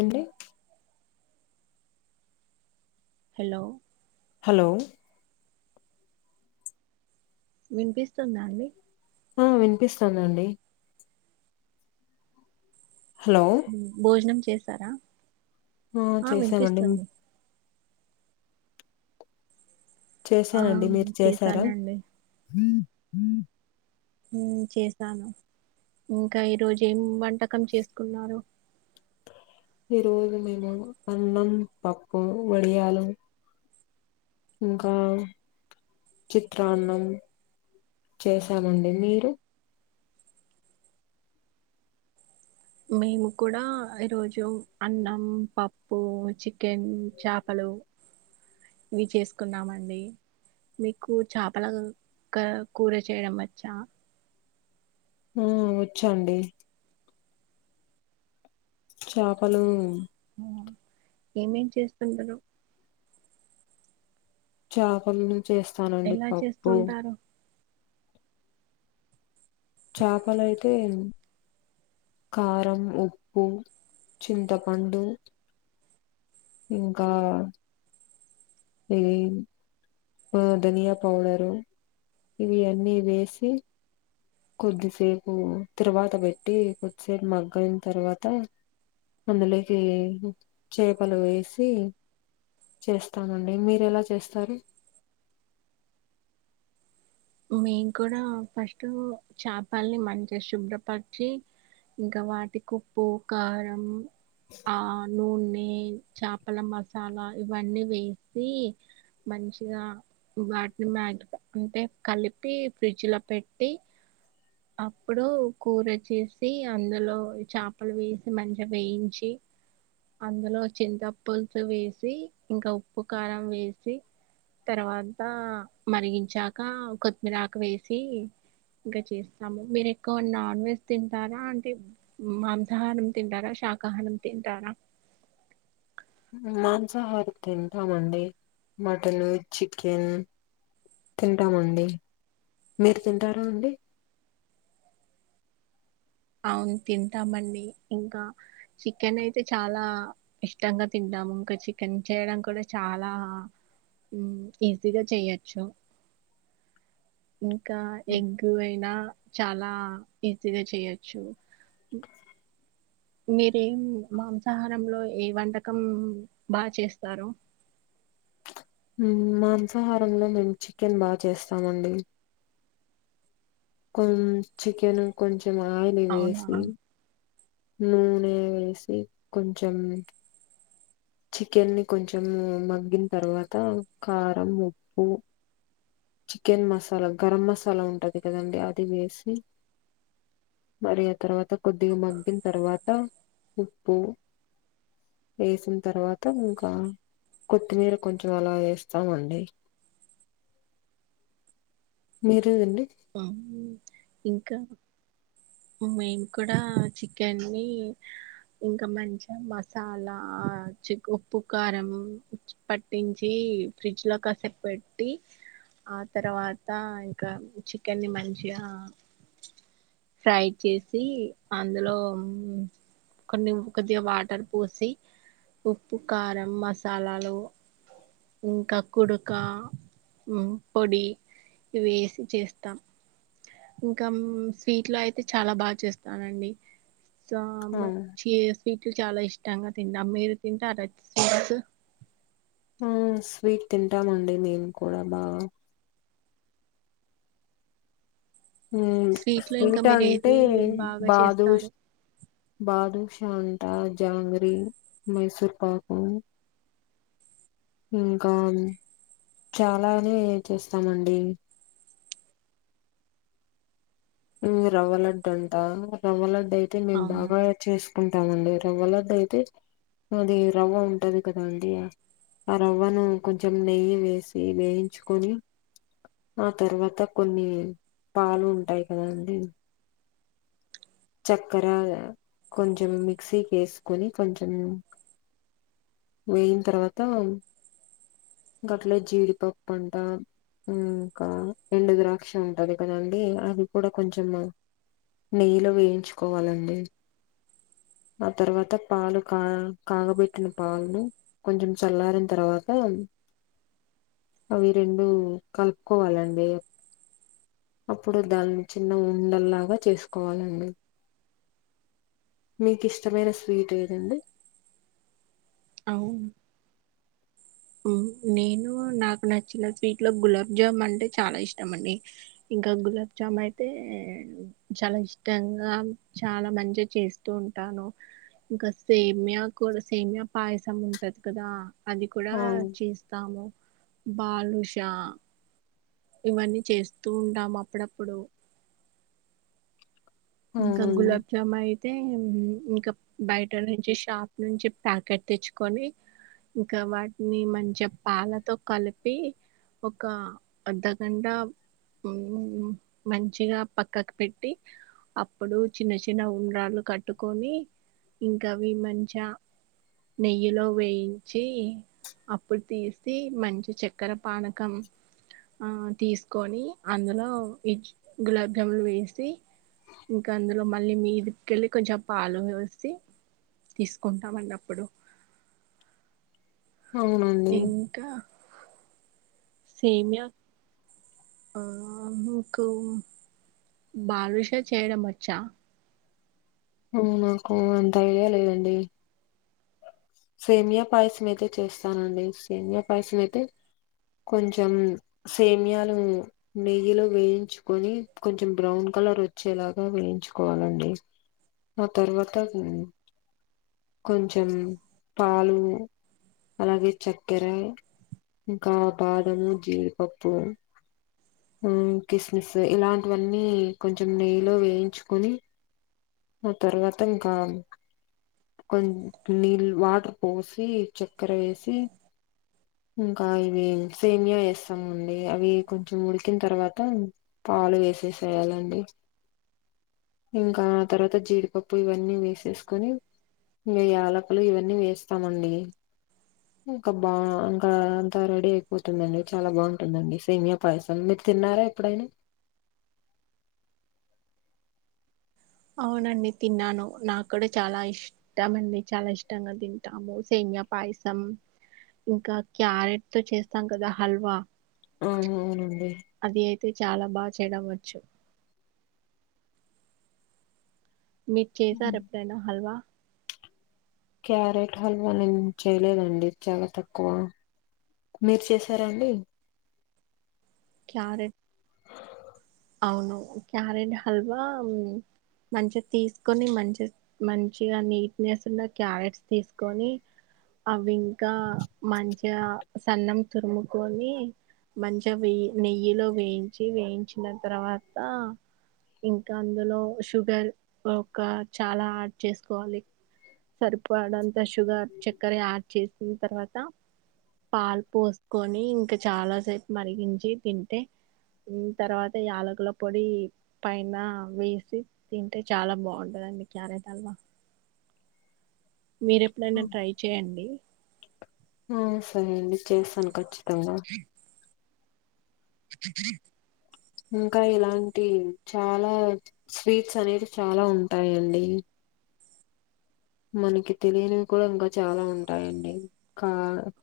ఏండి hello hello వినిపిస్తుందా అండి ఆ వినిపిస్తుందండి హలో ఉమ్ భోజనం చేశారా ఆ చేసామండి ఆ చేశానండి మీరు చేసారా చేశానండి ఉమ్ చేసాను ఇంక ఈ రోజు ఏం వంటకం చేసుకున్నారు ఈ రోజు మేము అన్నం పప్పు వడియలు ఇంక చిత్రాన్నం చేసామండి మీరు మేము కూడా ఈరోజు అన్నం పప్పు చికెన్ చేపలు ఇవి చేసుకున్నామండి మీకు చేపల క కూర చేయడం వచ్చా ఉహ్ వచ్చండి చేపలు ఏమేం చేస్తుంటారు చేపలను చేస్తానండి ఎలా పప్పు చేస్తుంటారు చాపలు అయితే కారం ఉప్పు చింతపండు ఇంక ఇది ఆ ధనియా పౌడర్ ఇవి అన్నీ వేసి కొద్దిసేపు తరువాత పెట్టి కొద్దిసేపు మగ్గయిన తర్వాత అందులోకి చేపలు వేసి చేస్తామండి మీరు ఎలా చేస్తారు మేము కూడా ఫస్ట్ చపల్ని మంచిగ శుభ్రపరిచి ఇంకా వాటికి ఉప్పు కారం ఆ నూనె చాప చపమచానా ఇవన్నీ వేసి మంచిగా వాటిని మ్యాగి అంటే కలిపి ఫ్రిడ్జ్ లో పెట్టి అప్పుడు కూర చేసి అందులో చాపలు వేసి మంచిగ వేయించి అందులో చింత పులుసు వేసి ఇంకా ఉప్పు కారం వేసి తర్వాత మరిగించాక కొత్తిమీరాకు వేసి ఇంకా చేస్తాము మీరు ఎక్కువ నాన్ వెజ్ తింటారా అంటే మాంసాహారం తింటారా శాకాహారం తింటారా మాంసాహారం తింటమండి మటను చికెన్ తింటామండి మీరు తింటారా అండి అవును తింటామండి ఇంకా చికెన్ అయితే చాలా ఇష్టంగా తింటాము ఇంకా చికెన్ చేయడం కూడా చాలా ఉమ్ ఈజీగా చెయొచ్చు హుహు ఇంకా ఎగ్ అయినా చాలా ఈజీగా చేయొచ్చు మీరేం మాంసాహారంలో ఏ వంటకం బా చేస్తారు ఉమ్ మాంసాహారంలో మేము చికెన్ బా చేస్తామండి కొ చికెన్ కొంచెం ఆయిల్ అవునా వేసి నూనె వేసి కొంచెం చికెన్ని కొంచెం మగ్గిన తర్వాత కారం ఉప్పు చికెన్ మసాలా గరం మసాలా ఉంటది కదండి అది వేసి మరి ఆ తర్వాత కొద్దిగ మగ్గిన తర్వాత ఉప్పు వేసిన తర్వాత ఇంకా కొత్తిమీర కొంచం అలా వేస్తామండి మీరేదండి ఆ ఇంకా ఉమ్ మేము కూడా చికెన్ని ఇంకా మంచిగ మసాలా చి ఉప్పు కారం పట్టించి ఫ్రిడ్జ్ లో కాసేప్ పెట్టి ఆ తర్వాత ఇంకా చికెన్ని మంచిగా ఫ్రై చేసి అందులో కొన్ని కొద్దిగా వాటర్ పోసి ఉప్పు కారం మసాలాలు ఇంకా కుడుక పొడి ఇవేసి చేస్త తమ్ ఇంకా స్వీట్ లో అయితే చాలా బాగా చేస్తానండి ఆ చ స్వీట్లు చాలా ఇష్టంగా తింటా మీరు తింటే రచ్చ స్వీట్స్ ఆ స్వీట్ తింటామండి నేను కూడా బాగా లో ఇంకా స్వీట్ మీరు అంటే ఏది బాగా బాదుష్ చేస్తారు బాదుషా తింట జాంగ్రి మైసూర్ పాకు ఇంకా చాలానే చేస్తామండి రవ్వలడ్డు అంటా రవ్వలడ్డు అయితే మేం అవునా బాగా చేసుకుంటామండి రవ్వలడ్డయితే అది రవ్వ ఉంటది కదా అండి ఆ రవ్వను కొంచెం నెయ్యి వేసి వేయించుకొని ఆ తర్వాత కొన్ని పాలు ఉంటాయి కదాండి చక్కర కొంచెం మిక్సీకి వేసుకొని కొంచెం వేయిన తర్వాత ఇంకట్లే జీడిపప్పంట ఇంకా రెండు ద్రాక్ష ఉంటది కదండి అది కూడా కొంచెము నెయ్యిలో వేయించుకోవాలండి. ఆ తర్వాత పాలు కా కాగబెట్టిన పాలు కొంచం చల్లారిన తర్వాత అవి రెండు కలుపుకోవాలండి. అప్పుడు దానిన చిన్న ఉండల్లాగా చేసుకోవాలండ మీకు ఇష్టమైన స్వీట్ ఏదండి? అవ్ ఉ నేను నాకు నచ్చిన స్వీట్ లో గులాబ్ జామున్ అంటే చాలా ఇష్టం అండి. ఇంకా గులాబ్ జామ్ అయితే చాలా ఇష్టంగా చాలా మంచిగా చేస్తూ ఉంటాను. ఇంకా సేమ్యా కూడ సేమియా పాయసం ఉంటది కదా అది కూడా అవును చేస్తాము బాలుష ఇవన్నీ చేస్తూ ఉంటాము అప్పుడప్పుడు ఇంకా అవునండి గులబ్ జమ అయితే హ్మ్ ఇంకా బయట నుంచి షాప్ నుంచి ప్యాకెట్ తెచ్చుకొని ఇంకా వాటిని మంచి పాలతో కలిపి ఒక అర్ధగంట హ్మ్ మంచిగా పక్కకు పెట్టి అప్పుడు చిన్న చిన్న ఉండ్రాలు కట్టుకొని ఇంకా అవి మంచ నెయ్యిలో వేయించి అప్పుడు తీసి మంచి చె కర పానకం ఆ తీసుకొని అందులో ఇంచు గులాబ్ జములు వేసి ఇంకా అందులో మళ్ళీ మీదికెళ్ళి కొంచెం పాలు పోసి తీసుకుంటామండి అప్పుడు అవునండి ఇంకా సేమ్య ఆ మీకు బాదుష చేయడం వచ్చా? హ్మ్ నాకు అంత ఐడియా లేదండి సేమయా పాయసం అయితే చేస్తానండి సేమియా పాయసం అయితే కొంచెం సేమ్యాలు నెయ్యిలో వేయించుకొని కొంచెం బ్రౌన్ కలర్ వచ్చేలాగా వేయించుకోవాలండి. ఆ తర్వాత హ్మ్ కొంచెం పాలు అలాగే చక్కెర ఇంకా బాదము, జీడిపప్పు ఆ కిస్మిస్ ఇలాంటివన్నీ కొంచెం నెయ్యిలో వేయించుకొని ఆ తర్వాత ఇంకా కోన్ నీళ్ వాటర్ పోసి చక్కెర వేసి ఇంకా ఇవి సెమియా వేస్తామండి అవి కొంచెం ఉడికిన తర్వాత పాలు వేసేసేయాలండి ఇంకా ఆ తర్వాత జీడిపప్పు ఇవన్నీ వేసేసుకొని ఇంకా యాలకులు ఇవన్నీ వేస్తామండి ఇంకా బాన్ అంతా రెడీ అయిపోతుందండి చాలా బాగుంటుందండి సేమయా పాయసం మీరు తిన్నారా ఎప్పుడైనా? అవునండి తిన్నాను నాగ్గుడా చాలా ఇష్ ష్టమండి చాలా ఇష్టంగా తింటాము సేమ్యా పాయసం ఇంకా క్యారెట్ తో చేస్తాం కదా హల్వా ఆ అవునండి అది అయితే చాలా బాగా చేయడం వచ్చు మీరు చేశార ఉమ్. ఎప్పుడైనా హల్వా క్యారెట్ హల్వా నేను చేయలేదండి చాలా తక్కువ మీరు చేశారా అండి క్యారేట్ అవును క్యారెట్ హల్వా మంచిగా తీసుకొని మంచి మంచిగా నీట్నెస్ ఉన్న క్యారెట్స్ తీసుకొని అవి ఇంకా మంచిగా సన్నం తురుముకొని మంచిగా వేయి నెయ్యిలో వేయించి వేయించిన తర్వాత ఇంకా అందులో షుగర్ ఒక చాలా ఆడ్ చేసుకోవాలి సరిపోడంతా షుగర్ చక్కర యాడ్ చేసిన తర్వాత పాలు పోసుకొని ఇంకా చాలాసేపు మరిగించి తింటే తర్వాత యాలకుల పొడి పైన వేసి తింటే చాలా బాగుంటదండి క్యారెట్ హల్వా మీరెప్పుడైనా ట్రై చేయండి ఆ సరే అండి చేస్తాను ఖచ్చితంగా ఇంకా ఇలాంటి చాలా స్వీట్స్ అనేవి చాలా ఉంటాయండి మనకి తెలియనివి కూడా ఇంకా చాలా ఉంటాయండి కా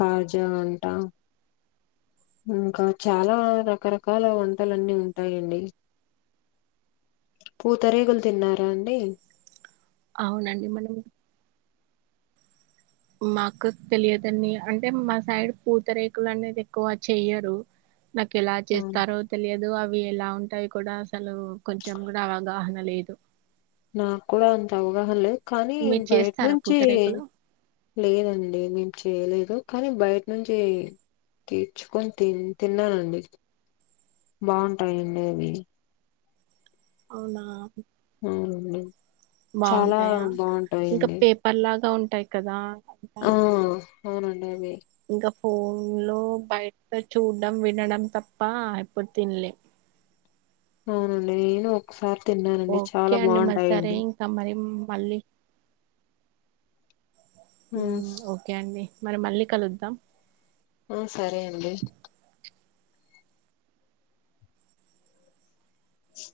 కాజా అంటా ఇంకా చాలా రకరకాల వంటలన్నీ ఉంటాయండి పూతరేకులు తిన్నారా అండి అవునండి మనం మాకు తెలియదన్ని అంటే మా సైడ్ పూతరేకులు అనేది ఎక్కువ చెయ్యరు నాకు ఎలా చేస్తారో తెలియదు అవి ఎలా ఉంటాయి కూడా అసలు కొంచెం కూడా అవగాహన లేదు నాక్కూడా అంత అవగాహన లేదు కానీ మీరు బయట చేస్తారా నుంచి పూతరేకులు లేదండి మేం చేయలేదు కానీ బయట నుంచి తీర్చుకొని తి తిన్నానండి బాగుంటాయండి అవి అవునా అవునండి చాలా బాగుంటాయా ఇంక బాగుంటాయండి పేపర్ లాగా ఉంటాయి కదా అంతా ఆ అవునండి అవే ఇంకా ఫోన్ లో బయట చూడడం వినడం తప్ప ఎప్పుడు తినలే అవునండి నేను ఒకసారి తిన్నానండి చాలా బాగుంటాయండి తమరం మళ్ళి ఉమ్ ఓక్ ఓకే అండి మరి మళ్ళీ కలుద్దాం ఆ సరే అండి స